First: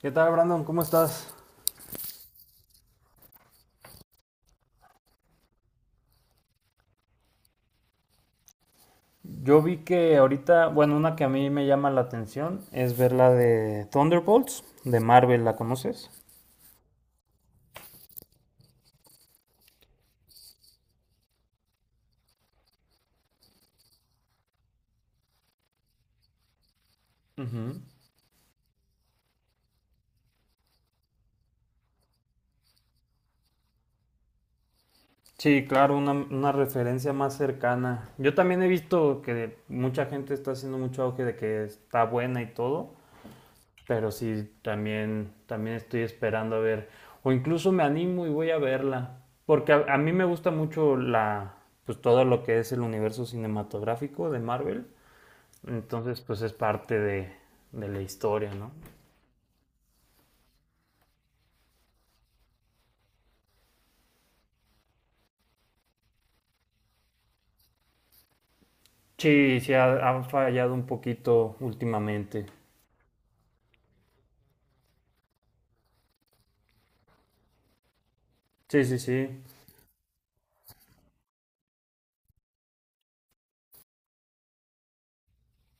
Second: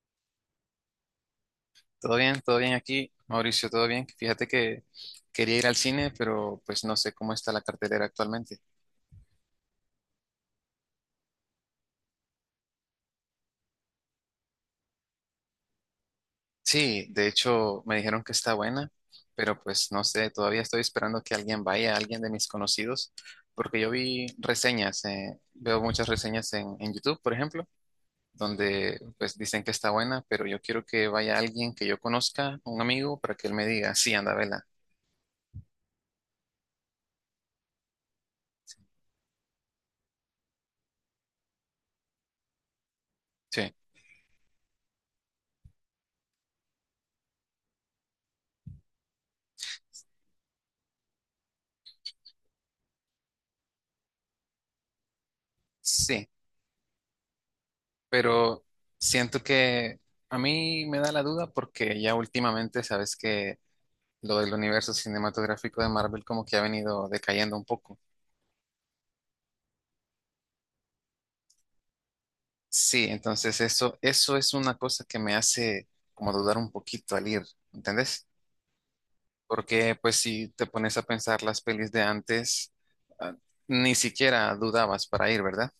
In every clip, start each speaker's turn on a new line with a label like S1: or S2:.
S1: ¿Qué tal, Brandon? ¿Cómo estás?
S2: Todo bien aquí, Mauricio, todo bien. Fíjate que quería ir al cine, pero pues no sé cómo está la cartelera actualmente.
S1: Yo vi que ahorita, bueno, una que a mí me llama la atención es ver la de Thunderbolts, de Marvel, ¿la conoces?
S2: Sí, de hecho me dijeron que está buena, pero pues no sé, todavía estoy esperando que alguien vaya, alguien de mis conocidos, porque yo vi reseñas, veo muchas reseñas en YouTube, por ejemplo,
S1: Ujú.
S2: donde pues dicen que está buena, pero yo quiero que vaya alguien que yo conozca, un amigo, para que él me diga, sí, anda, vela.
S1: Sí, claro, una referencia más cercana. Yo también he visto que mucha gente está haciendo mucho auge de que está buena y todo,
S2: Sí,
S1: pero sí, también, también estoy esperando a ver, o incluso me animo y voy a verla, porque a mí me gusta mucho la, pues todo lo que es el universo cinematográfico de Marvel. Entonces,
S2: sí,
S1: pues es parte de la historia,
S2: pero
S1: ¿no?
S2: siento que a mí me da la duda porque ya últimamente sabes que lo del universo cinematográfico de Marvel como que ha venido decayendo un poco.
S1: Sí, sí, ha fallado un poquito últimamente.
S2: Sí, entonces eso es una cosa que me hace como dudar un poquito al ir, ¿entendés?
S1: Sí, sí, sí.
S2: Porque pues si te pones a pensar las pelis de antes, ah, ni siquiera dudabas para ir, ¿verdad?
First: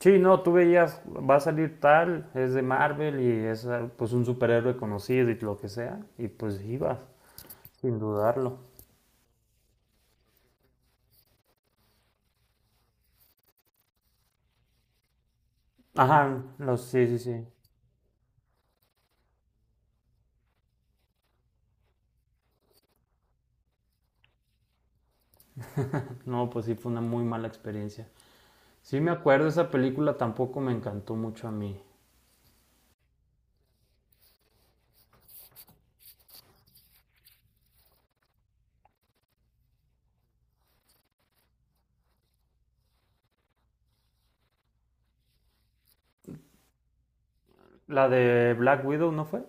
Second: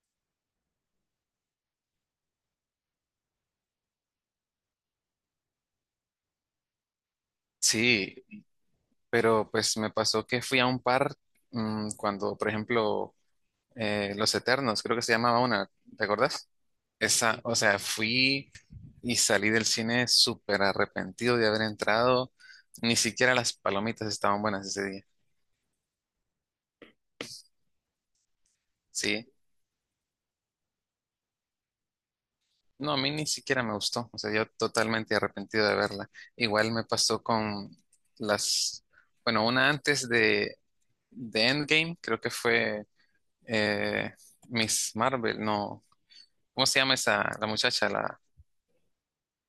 S1: Sí, no, tú veías, va a salir tal, es de Marvel y es ah, pues un superhéroe conocido y lo que sea, y pues ibas, sin
S2: Sí,
S1: dudarlo.
S2: pero pues me pasó que fui a un par cuando, por ejemplo, Los Eternos, creo que se llamaba una, ¿te acordás?
S1: Ajá, no, sí, sí,
S2: Esa,
S1: sí.
S2: o sea, fui y salí del cine súper arrepentido de haber entrado. Ni siquiera las palomitas estaban buenas ese día.
S1: No, pues sí fue una muy mala experiencia. Sí me
S2: Sí.
S1: acuerdo, esa película tampoco me encantó mucho a mí.
S2: No, a mí ni siquiera me gustó. O sea, yo totalmente arrepentido de verla. Igual me pasó con las, bueno, una antes de Endgame, creo que fue eh, Miss Marvel, no. ¿Cómo se llama esa, la muchacha?
S1: ¿La
S2: La,
S1: de Black Widow no fue?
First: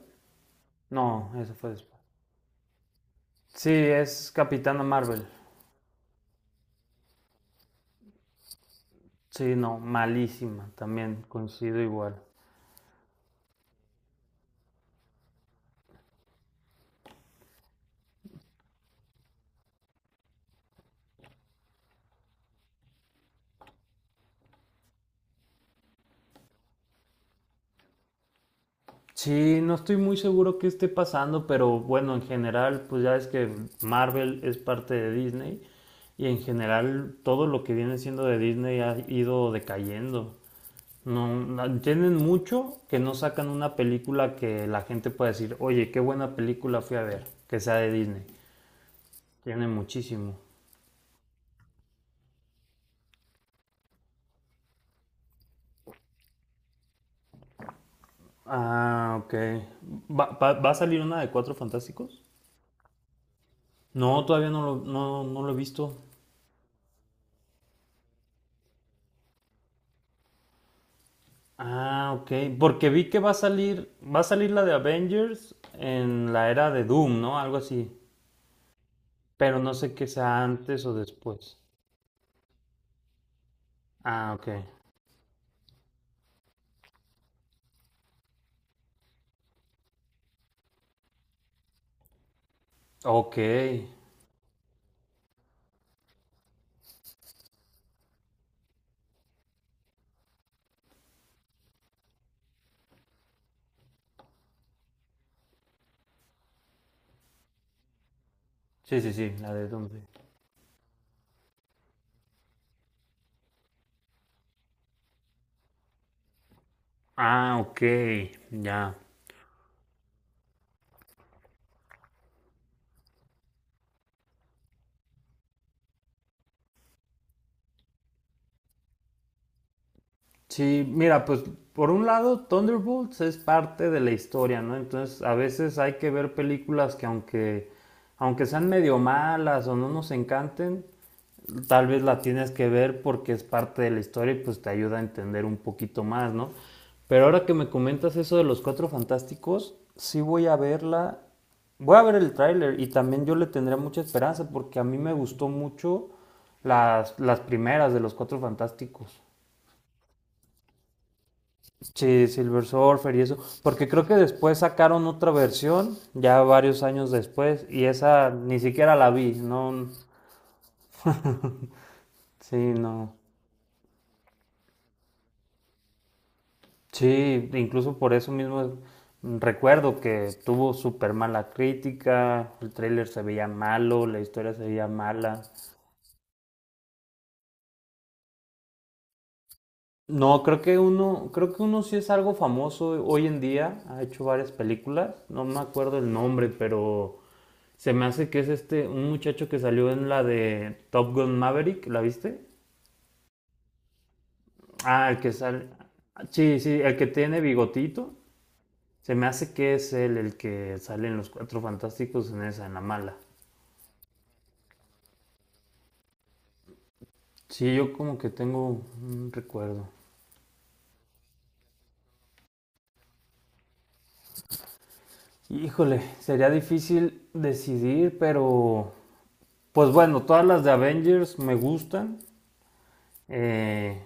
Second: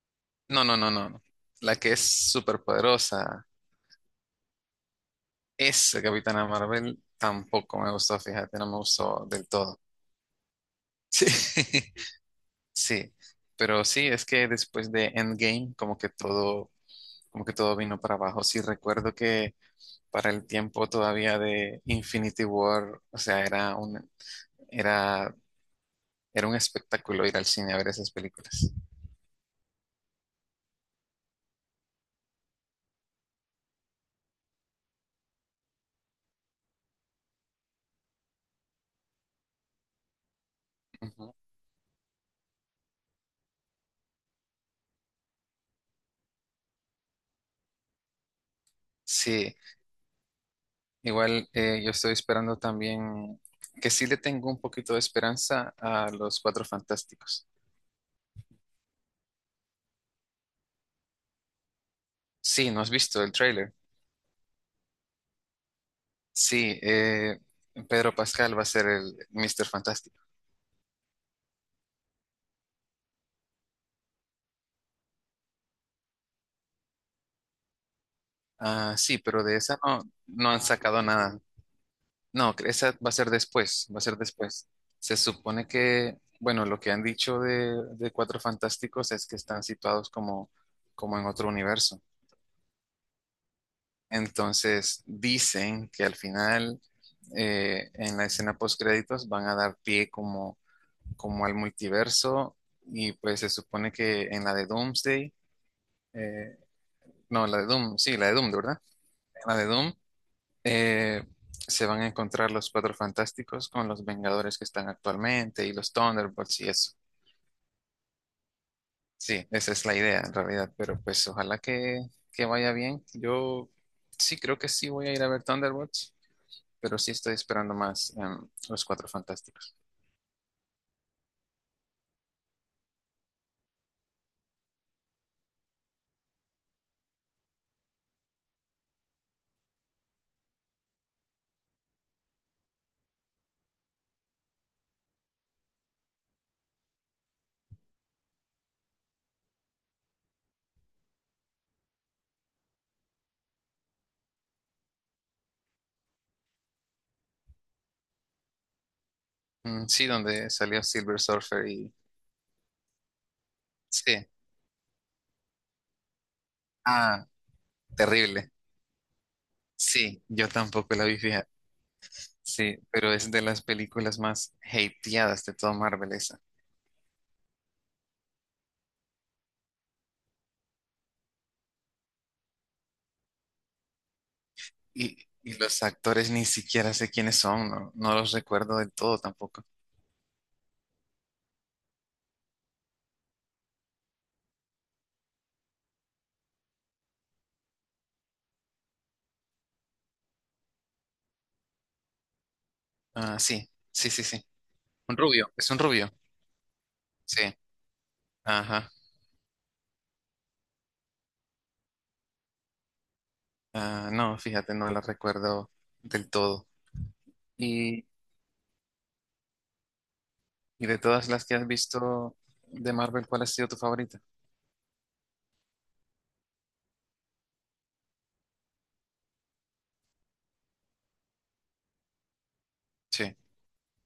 S2: no, no, no, no, no.
S1: No, esa fue
S2: La que
S1: después.
S2: es súper poderosa.
S1: Sí, es Capitana Marvel.
S2: Esa Capitana Marvel tampoco me gustó, fíjate, no me gustó del
S1: Sí, no,
S2: todo.
S1: malísima, también coincido igual.
S2: Sí, pero sí, es que después de Endgame, como que todo vino para abajo. Sí, recuerdo que para el tiempo todavía de Infinity War, o sea, era un, era, era un espectáculo ir al cine a ver esas películas.
S1: Sí, no estoy muy seguro qué esté pasando, pero bueno, en general, pues ya es que Marvel es parte de Disney y en general todo lo que viene siendo de Disney ha ido decayendo. No,
S2: Ujú.
S1: no- tienen mucho que no sacan una película que la gente pueda decir, oye, qué buena película fui a ver, que sea de Disney.
S2: Sí,
S1: Tienen muchísimo.
S2: igual yo estoy esperando también que sí le tengo un poquito de esperanza a los Cuatro Fantásticos.
S1: Ah, ok. ¿Va, va- va a salir una de Cuatro Fantásticos?
S2: Sí, ¿no has visto el tráiler?
S1: No, todavía no lo, no, no lo he visto.
S2: Sí, Pedro Pascal va a ser el Mr. Fantástico.
S1: Ah, ok. Porque vi que va a salir la de Avengers en la era de Doom, ¿no? Algo así.
S2: Ah, sí, pero de
S1: Pero no
S2: esa
S1: sé
S2: no,
S1: qué sea
S2: no han
S1: antes o
S2: sacado nada.
S1: después.
S2: No, esa va a ser después, va a ser
S1: Ah, ok.
S2: después. Se supone que, bueno, lo que han dicho de Cuatro Fantásticos es que están situados como, como en otro universo.
S1: Ok.
S2: Entonces, dicen que al final, en la escena postcréditos, van a dar pie como, como al multiverso y pues se supone que en la de Doomsday. eh, No, la de Doom, sí, la de Doom, ¿de verdad?
S1: Sí, sí, sí, la
S2: La de
S1: de Doom,
S2: Doom.
S1: sí.
S2: eh, Se van a encontrar los Cuatro Fantásticos con los Vengadores que están actualmente y los Thunderbolts y eso.
S1: Ah, ok. Ya.
S2: Sí, esa es la idea en realidad, pero pues ojalá que vaya bien. Yo sí creo que sí voy a ir a ver Thunderbolts, pero sí estoy esperando más los Cuatro Fantásticos.
S1: Sí, mira, pues por un lado, Thunderbolts es parte de la historia, ¿no? Entonces, a veces hay que ver películas que aunque, aunque sean medio malas o no nos encanten, tal vez la tienes que ver porque es parte de la historia y pues te ayuda a entender un poquito más, ¿no? Pero ahora que me comentas eso de los cuatro fantásticos, sí voy a verla, voy a ver el tráiler y también yo le tendría mucha esperanza porque a mí me gustó mucho las primeras de los cuatro fantásticos.
S2: Mm, sí, donde salió Silver Surfer y...
S1: Sí, Silver Surfer y eso, porque creo que
S2: Sí.
S1: después sacaron otra versión, ya varios años
S2: Ah,
S1: después, y esa
S2: terrible.
S1: ni siquiera la vi, no,
S2: Sí, yo tampoco la vi, fija.
S1: sí,
S2: Sí, pero
S1: no.
S2: es de las películas más hateadas de todo Marvel esa.
S1: Sí, incluso por eso mismo recuerdo que tuvo súper mala crítica, el tráiler se veía malo, la historia se veía
S2: Y,
S1: mala.
S2: y los actores ni siquiera sé quiénes son, no, no los recuerdo del todo tampoco.
S1: No, creo que uno sí es algo famoso hoy en día, ha hecho varias películas, no me acuerdo el nombre, pero se me hace que es este, un muchacho que salió en la de Top Gun Maverick, ¿la viste?
S2: Ah, sí, sí, sí, sí.
S1: Ah,
S2: Un
S1: el que
S2: rubio,
S1: sale,
S2: es un rubio.
S1: sí, sí, el que tiene
S2: Sí,
S1: bigotito,
S2: ajá.
S1: se me hace que es él el que sale en Los Cuatro Fantásticos en esa, en la mala.
S2: Ah, no, fíjate, no los recuerdo del todo.
S1: Sí, yo
S2: Y,
S1: como que tengo un recuerdo.
S2: y de todas las que has visto de Marvel, ¿cuál ha sido tu favorita?
S1: Híjole, sería difícil decidir, pero pues bueno, todas las de Avengers me gustan.
S2: Sí,
S1: Eh,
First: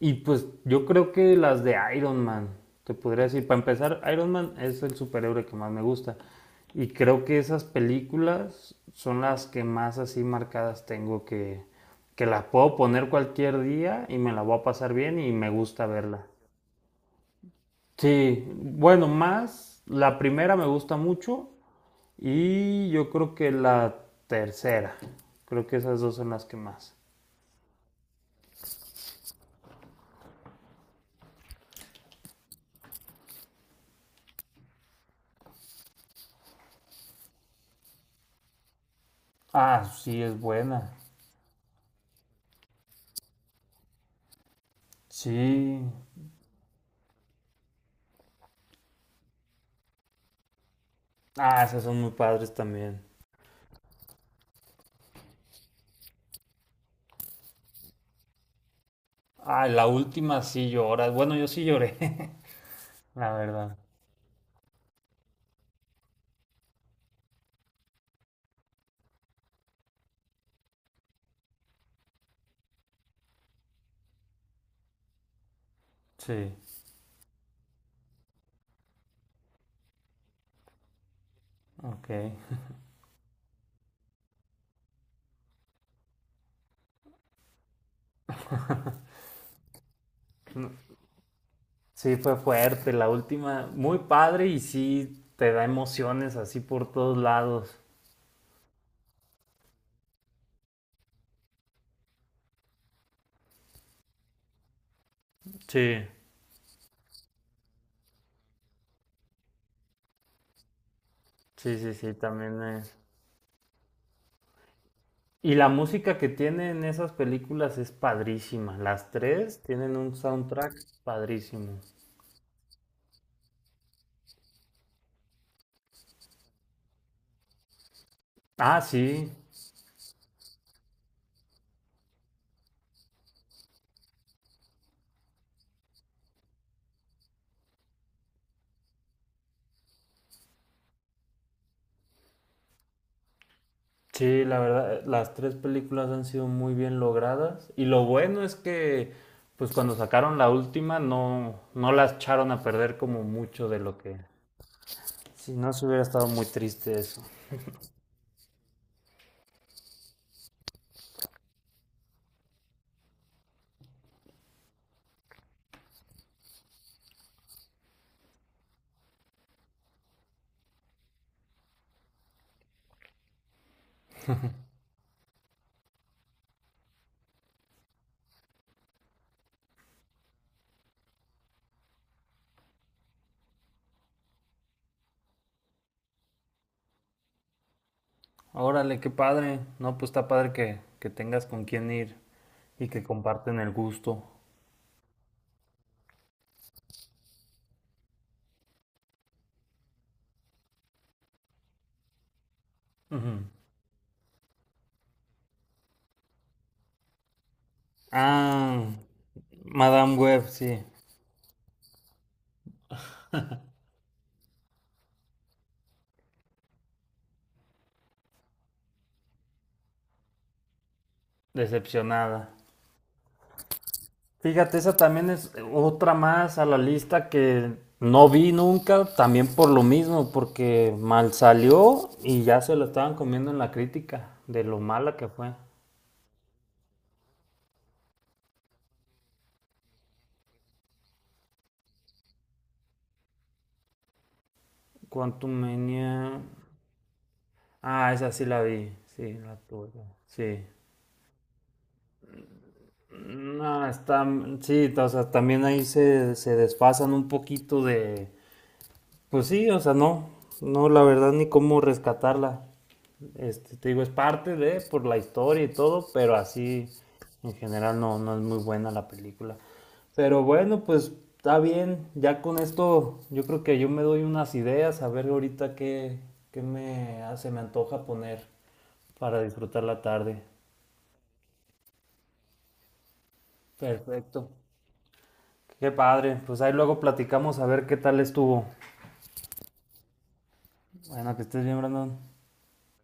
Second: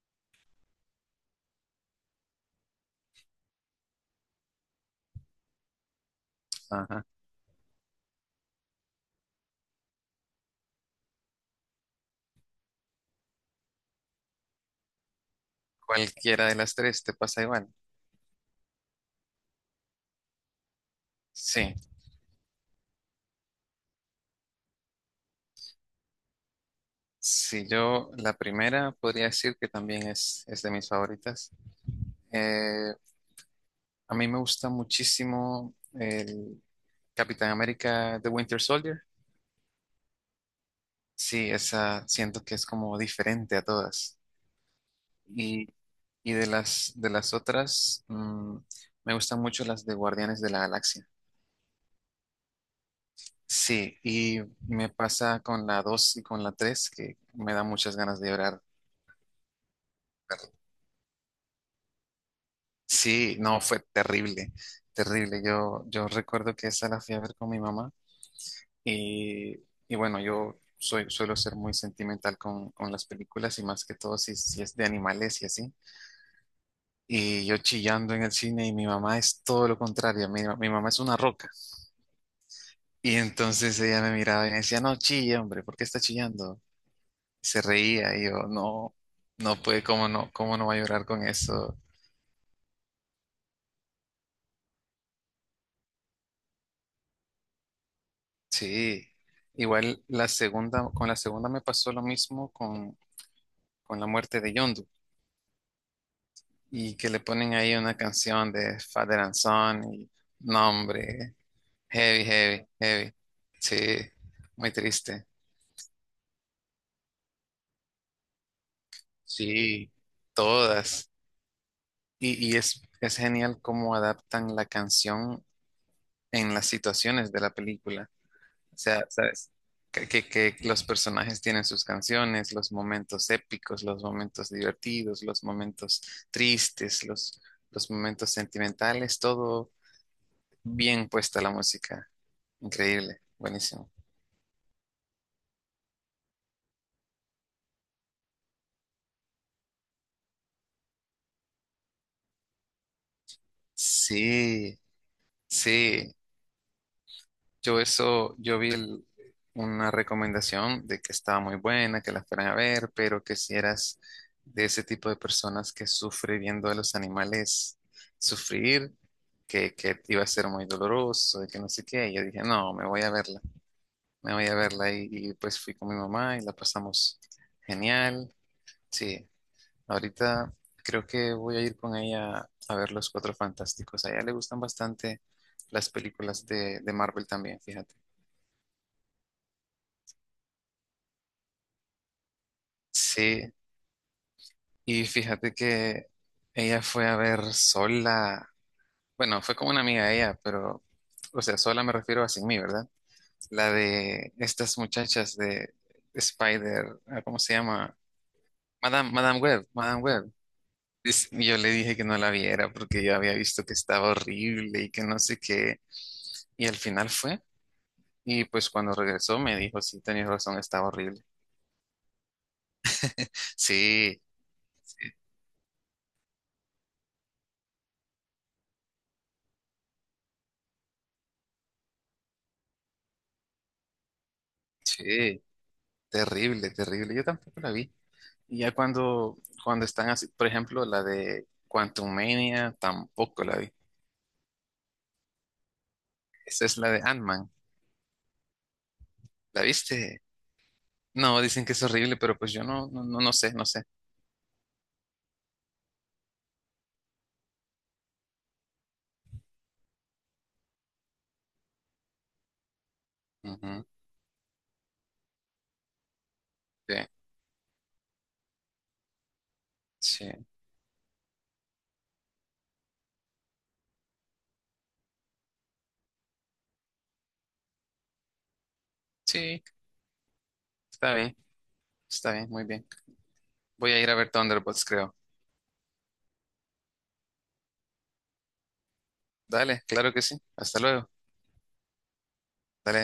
S1: y pues yo creo que las de Iron Man, te podría decir, para empezar, Iron Man es el superhéroe que más me gusta. Y
S2: ajá.
S1: creo que esas películas son las que más así marcadas tengo que las puedo poner cualquier día y me la voy a pasar bien y me gusta verla.
S2: Cualquiera de las tres te pasa igual.
S1: Sí, bueno, más la primera me gusta mucho
S2: Sí,
S1: y yo creo que la tercera. Creo que esas dos son las que más.
S2: si yo la primera podría decir que también es de mis favoritas. Eh, a mí me gusta muchísimo Capitán América The Winter Soldier.
S1: Ah, sí, es buena.
S2: Sí, esa siento que es como diferente a todas. Y,
S1: Sí.
S2: y de las otras, me gustan mucho las de Guardianes de la Galaxia.
S1: Ah, esas son muy padres también.
S2: Sí, y me pasa con la 2 y con la 3 que me da muchas ganas de llorar.
S1: Ah, la última sí lloras. Bueno, yo sí lloré, la
S2: Sí, no,
S1: verdad.
S2: fue terrible, terrible. Yo recuerdo que esa la fui a ver con mi mamá y, y bueno, yo soy, suelo ser muy sentimental con las películas y más que todo si, si es de animales y así.
S1: Sí.
S2: Y yo chillando en el cine y mi mamá es todo lo contrario, mi mamá es una roca.
S1: Ok.
S2: Y entonces ella me miraba y me decía, no chille, hombre, ¿por qué está chillando? Y se reía y yo, no, no puede, cómo no
S1: No,
S2: va a llorar con eso?
S1: sí, fue fuerte la última. Muy padre y sí te da emociones así por todos lados.
S2: Sí, igual la segunda, con la segunda me pasó lo mismo con la muerte de Yondu
S1: Sí.
S2: y que le ponen ahí una canción de Father and Son y no, hombre,
S1: Sí, sí, sí,
S2: heavy,
S1: también
S2: heavy,
S1: es.
S2: heavy. Sí, muy triste.
S1: Y la música que tienen esas películas es padrísima. Las tres
S2: Sí,
S1: tienen un soundtrack
S2: todas.
S1: padrísimo.
S2: Y, y es genial cómo adaptan la canción en las situaciones de la película. O
S1: Ah,
S2: sea,
S1: sí,
S2: ¿sabes? Que los personajes tienen sus canciones, los momentos épicos, los momentos divertidos, los momentos tristes, los momentos sentimentales, todo bien puesta la música. Increíble, buenísimo.
S1: sí, la verdad, las tres películas han sido muy bien logradas. Y lo bueno es que, pues cuando sacaron la última, no, no las echaron a perder como mucho de lo que...
S2: Sí,
S1: Si no, se hubiera
S2: sí.
S1: estado muy triste eso.
S2: Yo eso, yo vi el- una recomendación de que estaba muy buena, que la fueran a ver, pero que si eras de ese tipo de personas que sufre viendo a los animales sufrir, que iba a ser muy doloroso, y que no sé qué, y yo dije, no, me voy a verla, me voy a verla, y pues fui con mi mamá y la pasamos genial, sí, ahorita creo que voy a ir con ella a ver Los Cuatro Fantásticos, a ella le gustan bastante las películas de Marvel también, fíjate.
S1: Órale, qué padre. No, pues está padre que tengas con quién ir y que
S2: Sí,
S1: comparten el gusto.
S2: y fíjate que ella fue a ver sola, bueno, fue como una amiga de ella, pero, o sea, sola me refiero a sin mí, ¿verdad?
S1: Ujú.
S2: La de estas muchachas de Spider, ah, ¿cómo se llama?
S1: Ah,
S2: Madame, Madame Web, Madame
S1: Madame
S2: Web.
S1: Web, sí.
S2: Dice- Yo le dije que no la viera porque yo había visto que estaba horrible y que no sé qué, y al final fue, y pues cuando regresó me dijo, sí, tenías razón, estaba horrible.
S1: Decepcionada.
S2: Sí,
S1: Fíjate, esa también es otra más a la lista que no vi nunca, también por lo mismo, porque mal salió y ya se lo estaban comiendo en la crítica de lo mala que
S2: sí,
S1: fue.
S2: terrible, terrible, yo tampoco la vi. Y ya cuando, cuando están así, por ejemplo, la de Quantumania, tampoco la vi.
S1: Quantum Mania.
S2: Esa es la de Ant-Man.
S1: Ah, esa sí la vi, sí, la
S2: ¿La
S1: tuve.
S2: viste?
S1: Sí.
S2: No, dicen que es horrible, pero pues yo no, no, no, no sé, no sé.
S1: No, está, sí, o sea, también ahí se, se desfasan un poquito de... Pues sí, o sea, no, no, la verdad ni cómo rescatarla. Este,
S2: Ujú,
S1: te digo, es parte de, por la historia y todo, pero así
S2: sí,
S1: en general no, no es muy buena la película.
S2: sí,
S1: Pero bueno, pues está bien, ya con esto yo creo que yo me doy unas ideas, a ver ahorita qué, qué me, ah, se me antoja poner para
S2: sí,
S1: disfrutar la tarde.
S2: está bien, está bien, muy bien. Voy a ir a ver
S1: Perfecto.
S2: Thunderbolts, creo.
S1: Qué padre, pues ahí luego platicamos a ver qué tal estuvo.
S2: Dale, claro que sí. Hasta luego.
S1: Bueno, que estés bien, Brandon.
S2: Dale.